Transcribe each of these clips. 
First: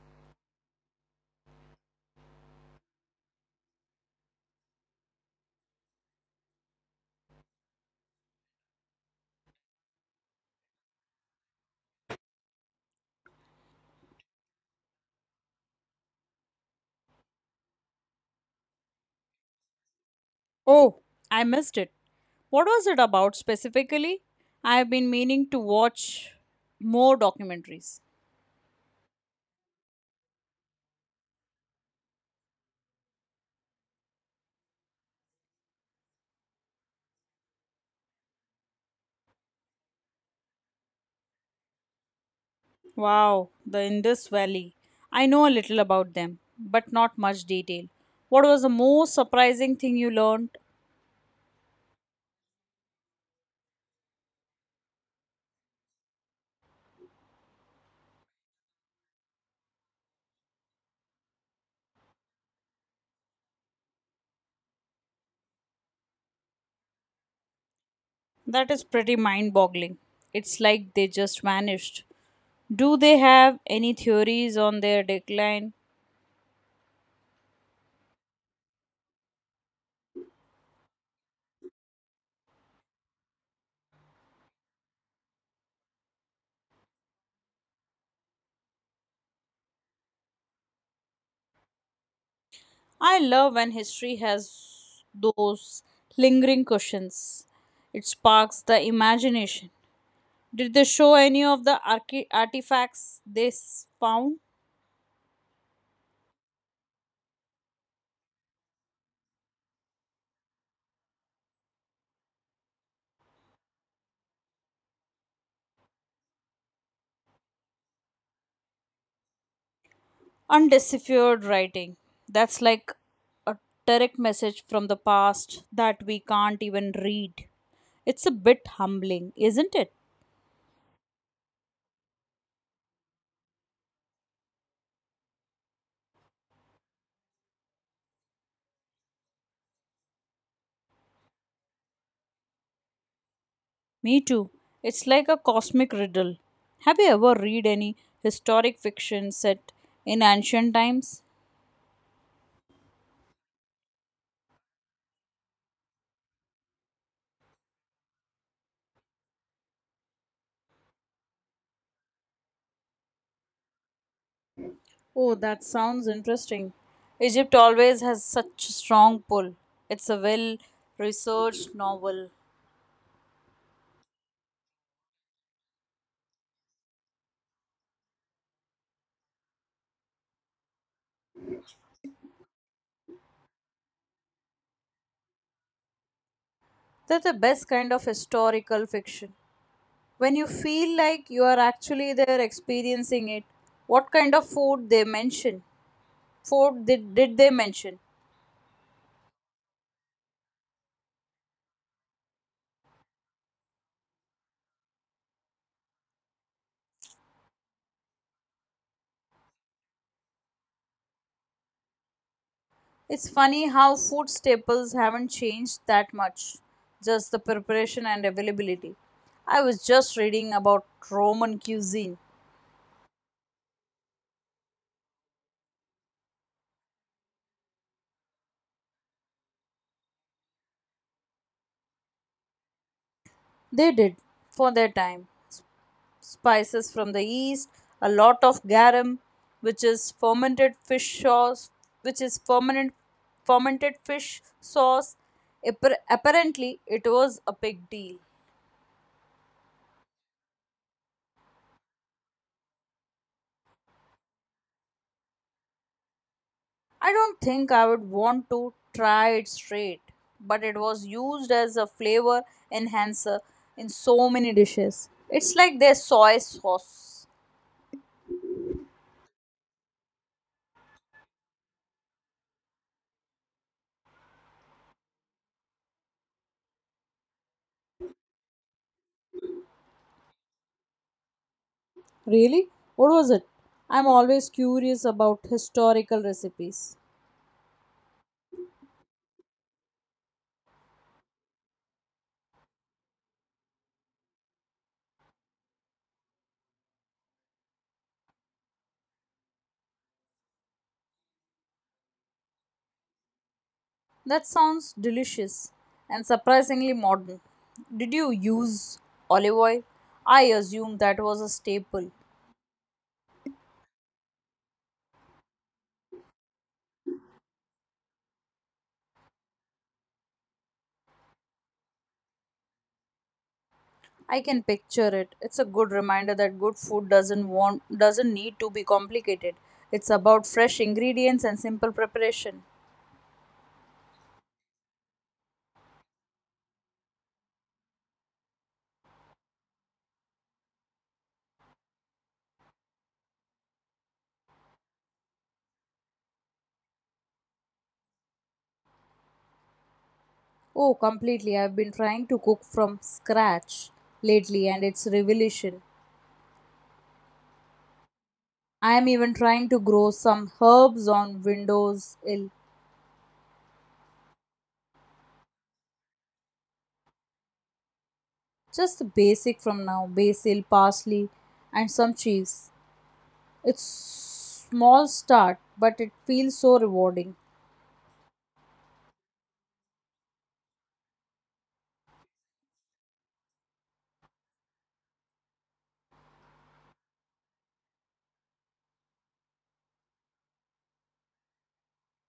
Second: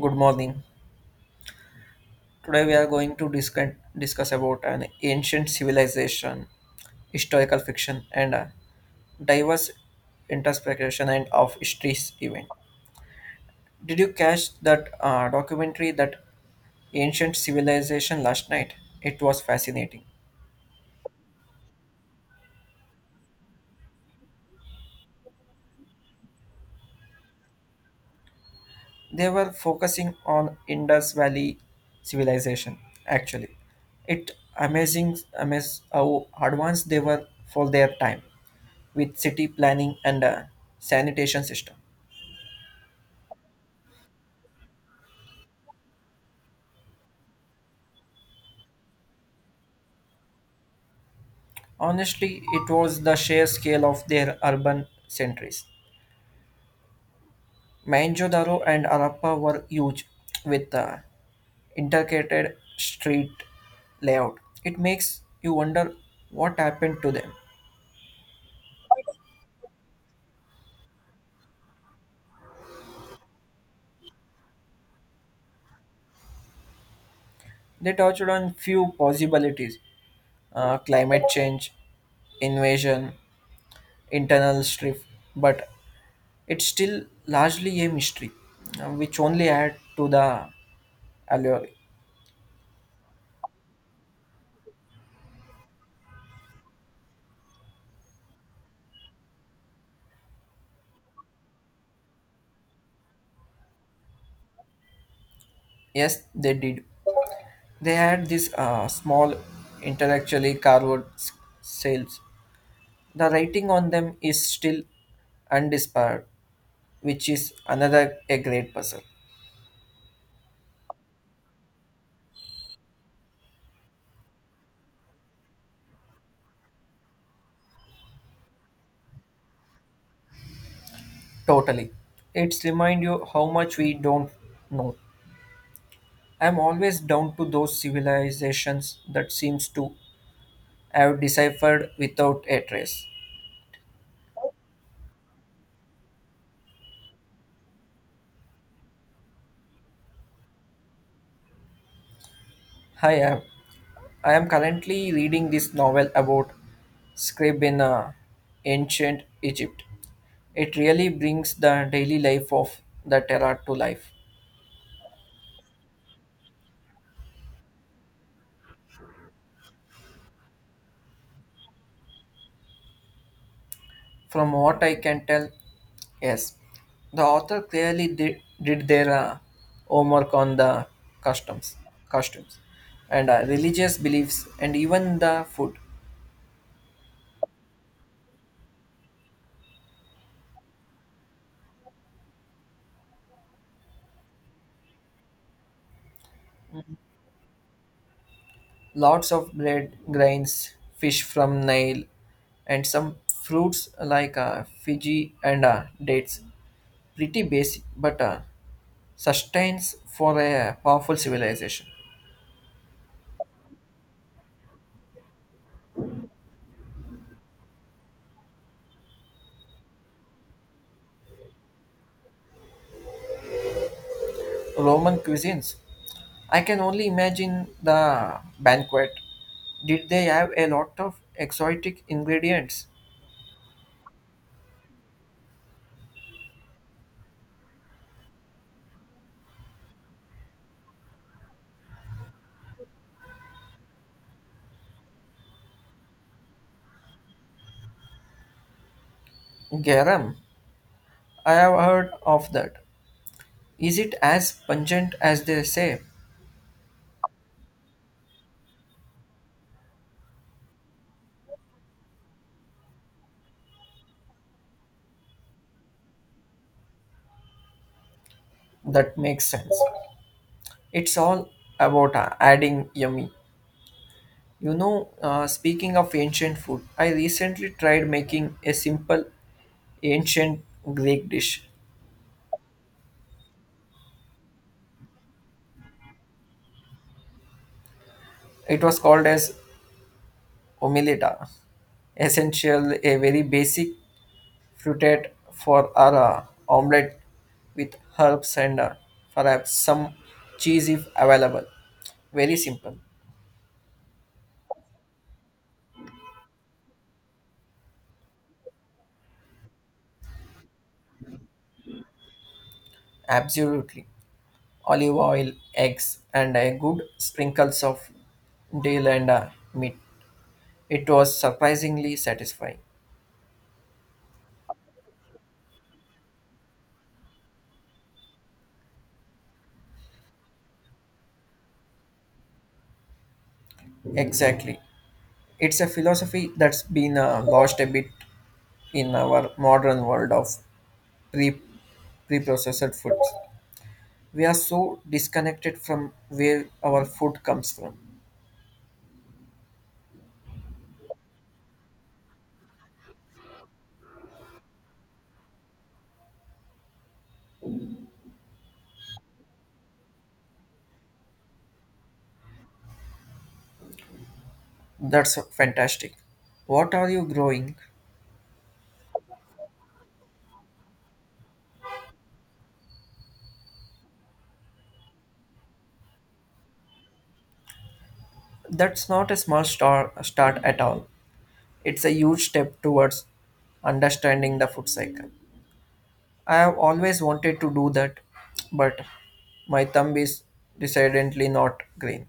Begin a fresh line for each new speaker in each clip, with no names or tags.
Good morning. Today we are going to discuss about an ancient civilization, historical fiction, and a diverse interpretation and of history's event. Did you catch that documentary that ancient civilization last night? It was fascinating.
Oh, I missed it. What was it about specifically? I have been meaning to watch more documentaries.
They were focusing on Indus Valley civilization. Actually, it amazing amaz how advanced they were for their time with city planning and a sanitation system.
Wow, the Indus Valley. I know a little about them, but not much detail. What was the most surprising thing you learned?
Honestly, it was the sheer scale of their urban centers. Mohenjo-daro and Harappa were huge with intricate street layout. It makes you wonder what happened to them.
That is pretty mind boggling. It's like they just vanished. Do they have any theories on their decline?
They touched on few possibilities, climate change, invasion, internal strife, but it's still largely a mystery, which only add to the allure.
I love when history has those lingering questions. It sparks the imagination. Did they show any of the artifacts they found?
Yes, they did. They had these small, intellectually carved sails. The writing on them is still undisparred, which is another a great puzzle.
Undeciphered writing. That's like a direct message from the past that we can't even read. It's a bit humbling, isn't it?
Totally. It's remind you how much we don't know. I'm always down to those civilizations that seems to have deciphered without a trace.
Me too. It's like a cosmic riddle. Have you ever read any historic fiction set in ancient times?
Hi, I am. I am currently reading this novel about scribe in ancient Egypt. It really brings the daily life of the era to life.
Oh, that sounds interesting. Egypt always has such a strong pull. It's a well researched novel.
From what I can tell, yes, the author clearly did their homework on the customs, costumes, and religious beliefs, and even the food.
That's the best kind of historical fiction. When you feel like you are actually there experiencing it, what kind of food they mention? Food did they mention?
Lots of bread, grains, fish from Nile, and some fruits like Fiji and dates. Pretty basic, but sustains for a powerful civilization.
It's funny how food staples haven't changed that much, just the preparation and availability. I was just reading about Roman cuisine.
Roman cuisines. I can only imagine the banquet. Did they have a lot of exotic ingredients?
They did for their time. Spices from the east, a lot of garum, which is fermented fish sauce, which is fermented fermented fish sauce. Apparently, it was a big deal.
Garum. I have heard of that. Is it as pungent as they say?
I don't think I would want to try it straight, but it was used as a flavor enhancer in so many dishes. It's like their soy sauce.
That makes sense. It's all about adding yummy. Speaking of ancient food, I recently tried making a simple ancient Greek dish.
Really? What was it? I'm always curious about historical recipes.
It was called as omeleta. Essential, a very basic fruited for our omelette with herbs and perhaps some cheese if available. Very simple,
That sounds delicious and surprisingly modern. Did you use olive oil? I assume that was a staple.
absolutely. Olive oil, eggs, and a good sprinkles of dill and meat. It was surprisingly satisfying.
I can picture it. It's a good reminder that good food doesn't need to be complicated. It's about fresh ingredients and simple preparation.
Exactly. It's a philosophy that's been lost a bit in our modern world of pre preprocessed foods. We are so disconnected from where our food comes from.
Oh, completely. I've been trying to cook from scratch lately and it's revelation. I am even trying to grow some herbs on windowsill.
That's fantastic. What are you growing?
Just the basic from now basil, parsley, and some cheese. It's small start, but it feels so rewarding.
That's not a start at all. It's a huge step towards understanding the food cycle. I have always wanted to do that, but my thumb is decidedly not green.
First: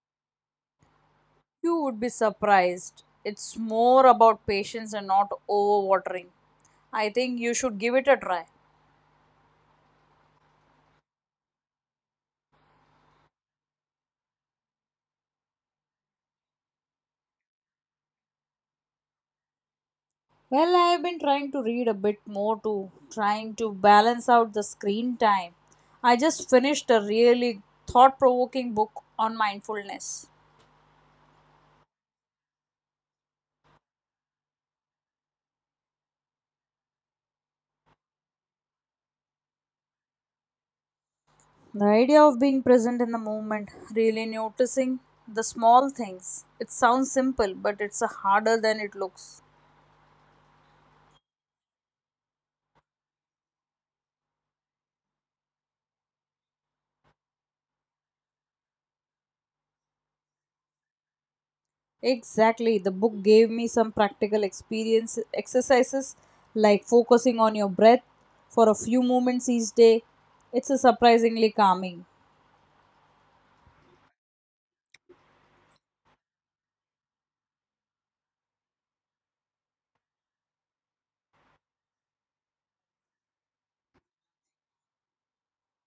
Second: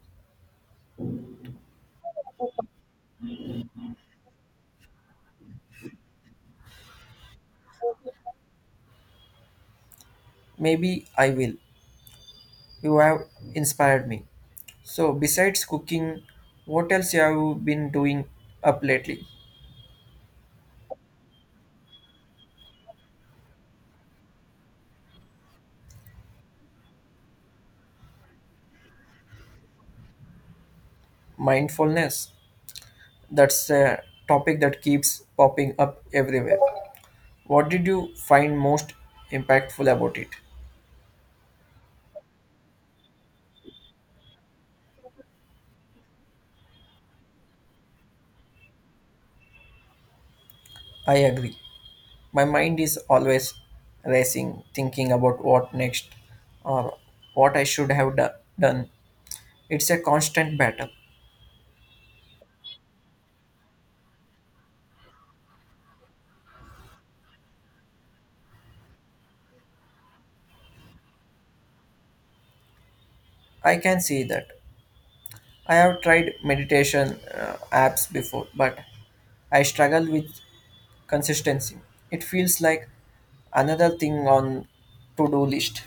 You would be surprised. It's more about patience and not overwatering. I think you should give it a try.
Maybe I will. You have inspired me. So, besides cooking, what else have you been doing up lately?
Well, I have been trying to read a bit more too, trying to balance out the screen time. I just finished a really thought provoking book on mindfulness.
Mindfulness. That's a topic that keeps popping up everywhere. What did you find most impactful about it?
The idea of being present in the moment, really noticing the small things. It sounds simple, but it's harder than it looks.
I agree. My mind is always racing, thinking about what next or what I done. It's a constant battle.
Exactly. The book gave me some practical experience exercises like focusing on your breath for a few moments each day. It's a surprisingly calming.
I can see that. I have tried meditation apps before, but I struggle with consistency. It feels like another thing on to-do list.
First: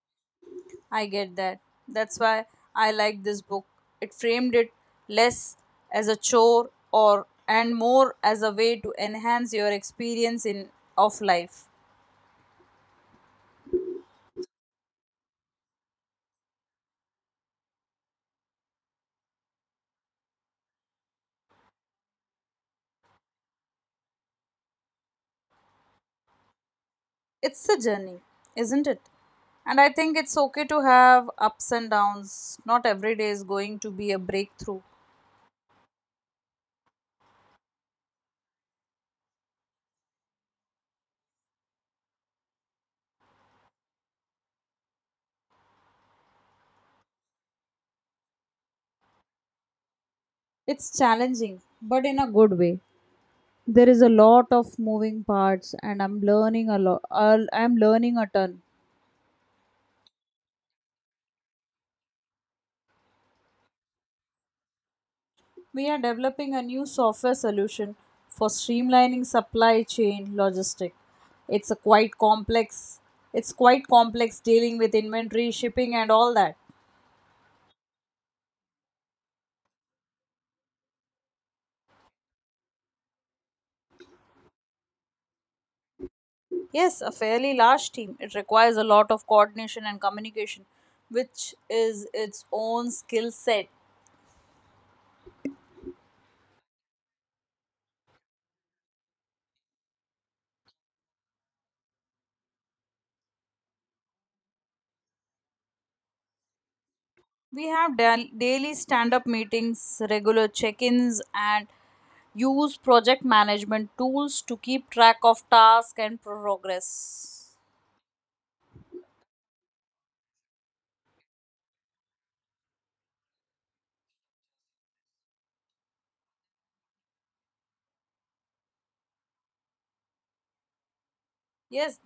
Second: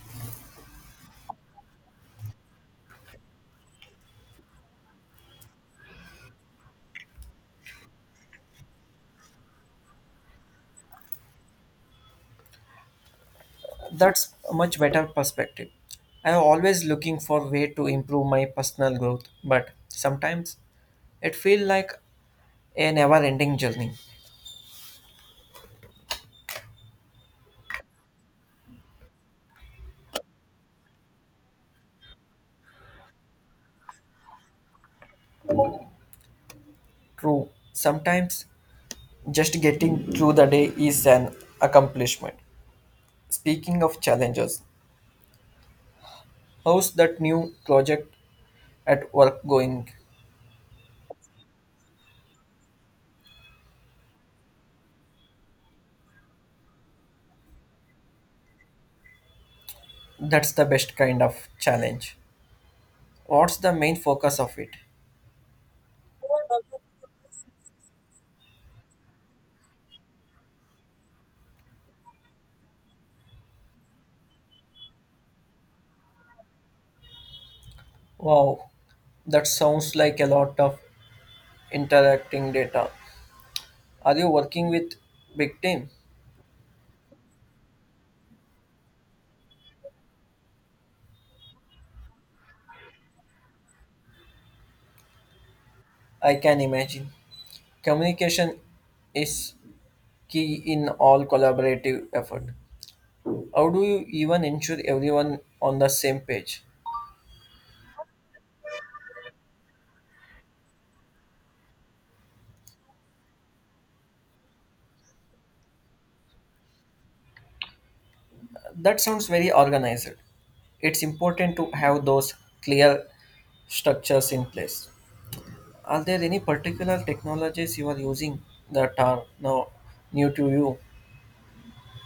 I get that. That's why I like this book. It framed it less as a chore or and more as a way to enhance your experience in of life.
That's a much better perspective. I am always looking for way to improve my personal growth, but sometimes it feels like a never-ending journey.
It's a journey, isn't it? And I think it's okay to have ups and downs. Not every day is going to be a breakthrough.
True, sometimes just getting through the day is an accomplishment. Speaking of challenges, how's that new project at work going?
It's challenging, but in a good way. There is a lot of moving parts, and I'm learning a lot. I'm learning a ton.
That's the best kind of challenge. What's the main focus of it?
We are developing a new software solution for streamlining supply chain logistic. It's a quite complex. It's quite complex dealing with inventory, shipping, and all that.
Wow, that sounds like a lot of interacting data. Are you working with big team?
Yes, a fairly large team. It requires a lot of coordination and communication, which is its own skill set.
I can imagine communication is key in all collaborative effort. How do you even ensure everyone on the same page?
We have daily stand up meetings, regular check ins, and use project management tools to keep track of tasks and progress.
That sounds very organized. It's important to have those clear structures in place. Are there any particular technologies you are using that are now new to you?
Yes,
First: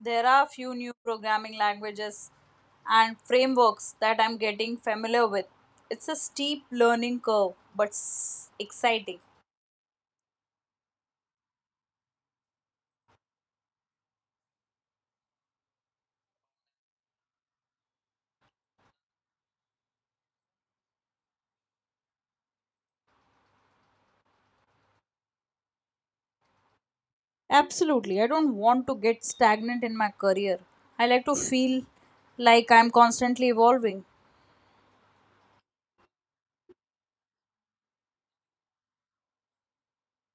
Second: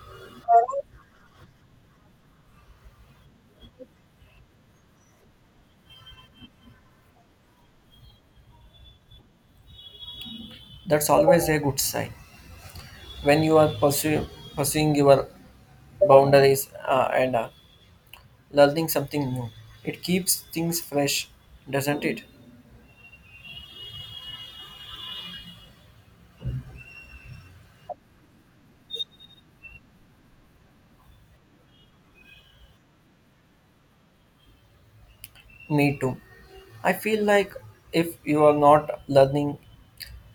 there are a few new programming languages and frameworks that I'm getting familiar with. It's a steep learning curve, but exciting.
That's always a good sign. When you are pursuing your boundaries and learning something new, it keeps things fresh, doesn't it?
Absolutely. I don't want to get stagnant in my career. I like to feel like I'm constantly evolving.
Me too. I feel like if you are not learning,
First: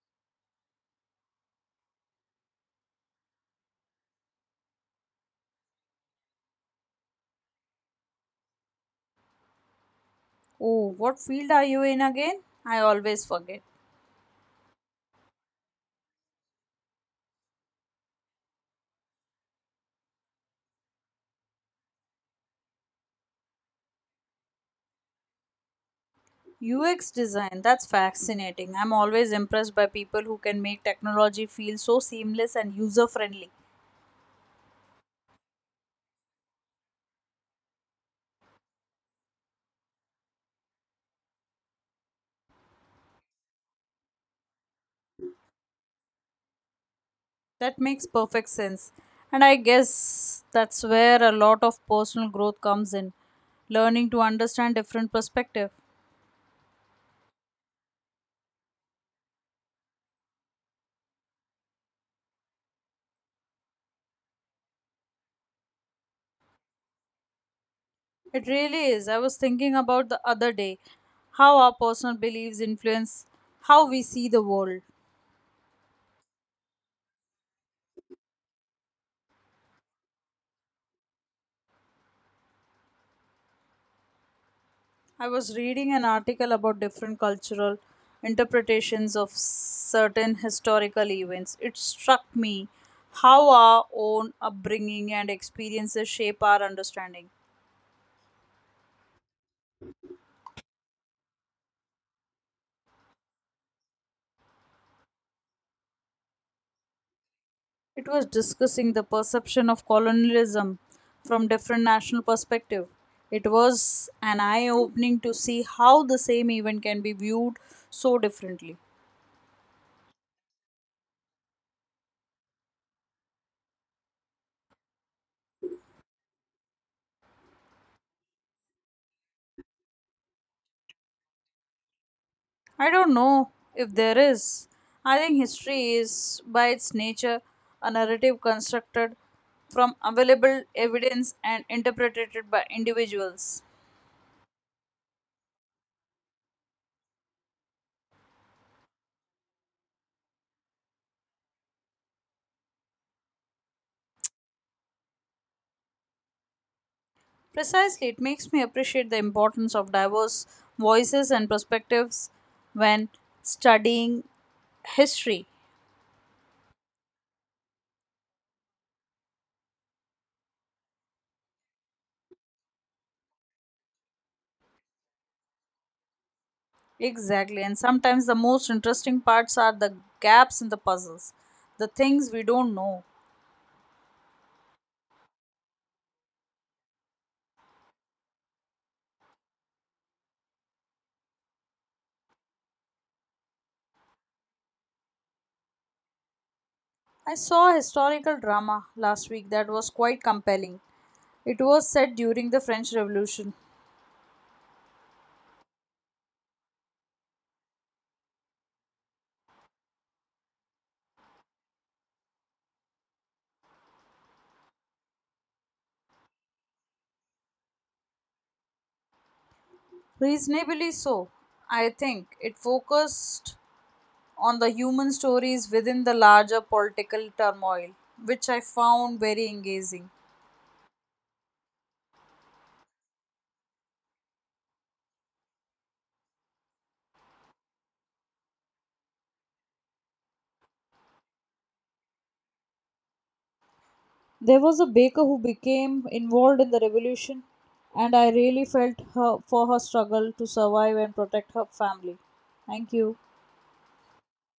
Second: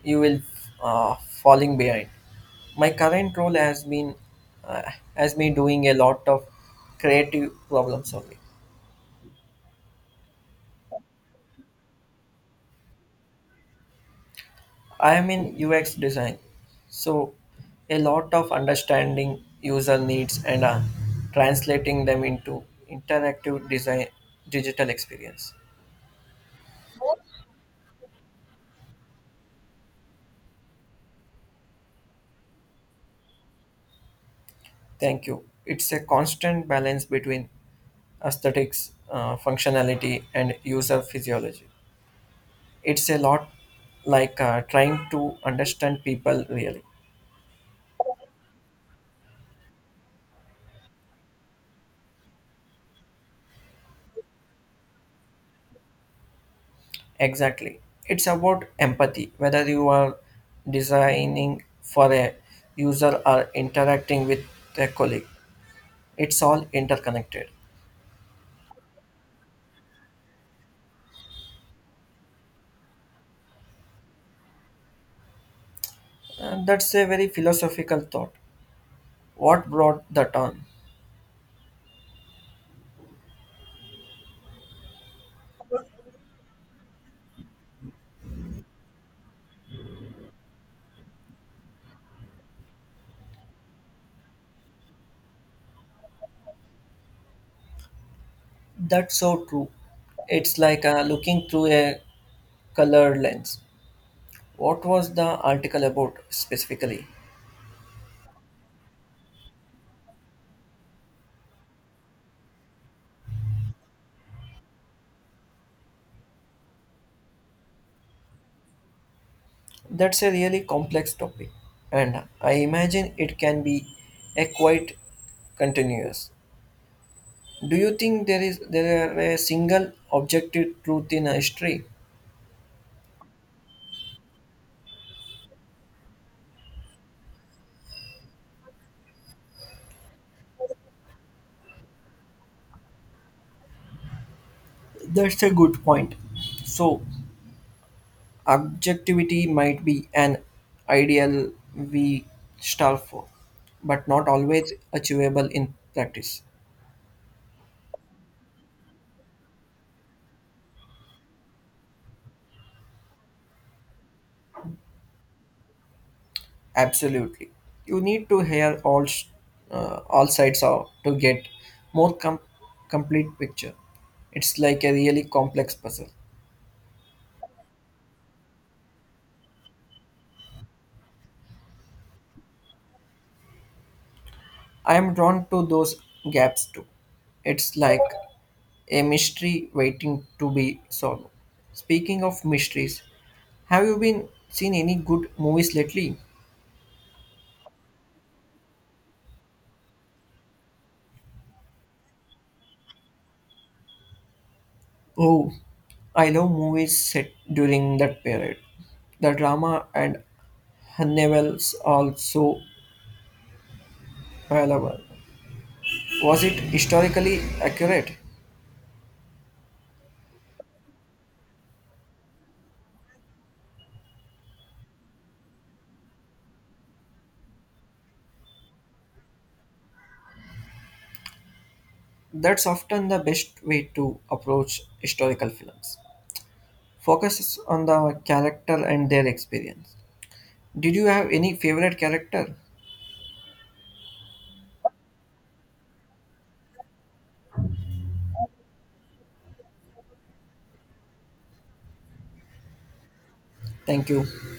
you will uh, falling behind. My current role has been uh, has me doing a lot of creative problem solving.
Oh, what field are you in again? I always forget.
I am in UX design, so a lot of understanding user needs and translating them into interactive design digital experience.
UX design, that's fascinating. I'm always impressed by people who can make technology feel so seamless and user friendly.
Thank you. It's a constant balance between aesthetics, functionality, and user physiology. It's a lot like trying to understand people really.
That makes perfect sense. And I guess that's where a lot of personal growth comes in learning to understand different perspectives.
Exactly. It's about empathy, whether you are designing for a user or interacting with a colleague. It's all interconnected.
It really is. I was thinking about the other day how our personal beliefs influence how we see the world.
And that's a very philosophical thought. What brought that on?
I was reading an article about different cultural interpretations of certain historical events. It struck me how our own upbringing and experiences shape our understanding.
That's so true. It's like looking through a color lens. What was the article about specifically?
It was discussing the perception of colonialism from different national perspective. It was an eye opening to see how the same event can be viewed so differently.
That's a really complex topic, and I imagine it can be a quite continuous. Do you think there are a single objective truth in history?
I don't know if there is. I think history is by its nature a narrative constructed from available evidence and interpreted by individuals.
That's a good point. So objectivity might be an ideal we strive for, but not always achievable in practice.
Precisely, it makes me appreciate the importance of diverse voices and perspectives when studying history.
Absolutely, you need to hear all sides out to get more complete picture. It's like a really complex puzzle.
Exactly, and sometimes the most interesting parts are the gaps in the puzzles, the things we don't know.
I'm drawn to those gaps too. It's like a mystery waiting to be solved. Speaking of mysteries, have you been seen any good movies lately?
I saw a historical drama last week that was quite compelling. It was set during the French Revolution.
Oh, I love movies set during that period. The drama and novels also available. Was it historically accurate?
Reasonably so. I think it focused on the human stories within the larger political turmoil, which I found very engaging.
That's often the best way to approach historical films. Focuses on the character and their experience. Did you have any favorite character?
There was a baker who became involved in the revolution, and I really for her struggle to survive and protect her family. Thank you.
Thank you.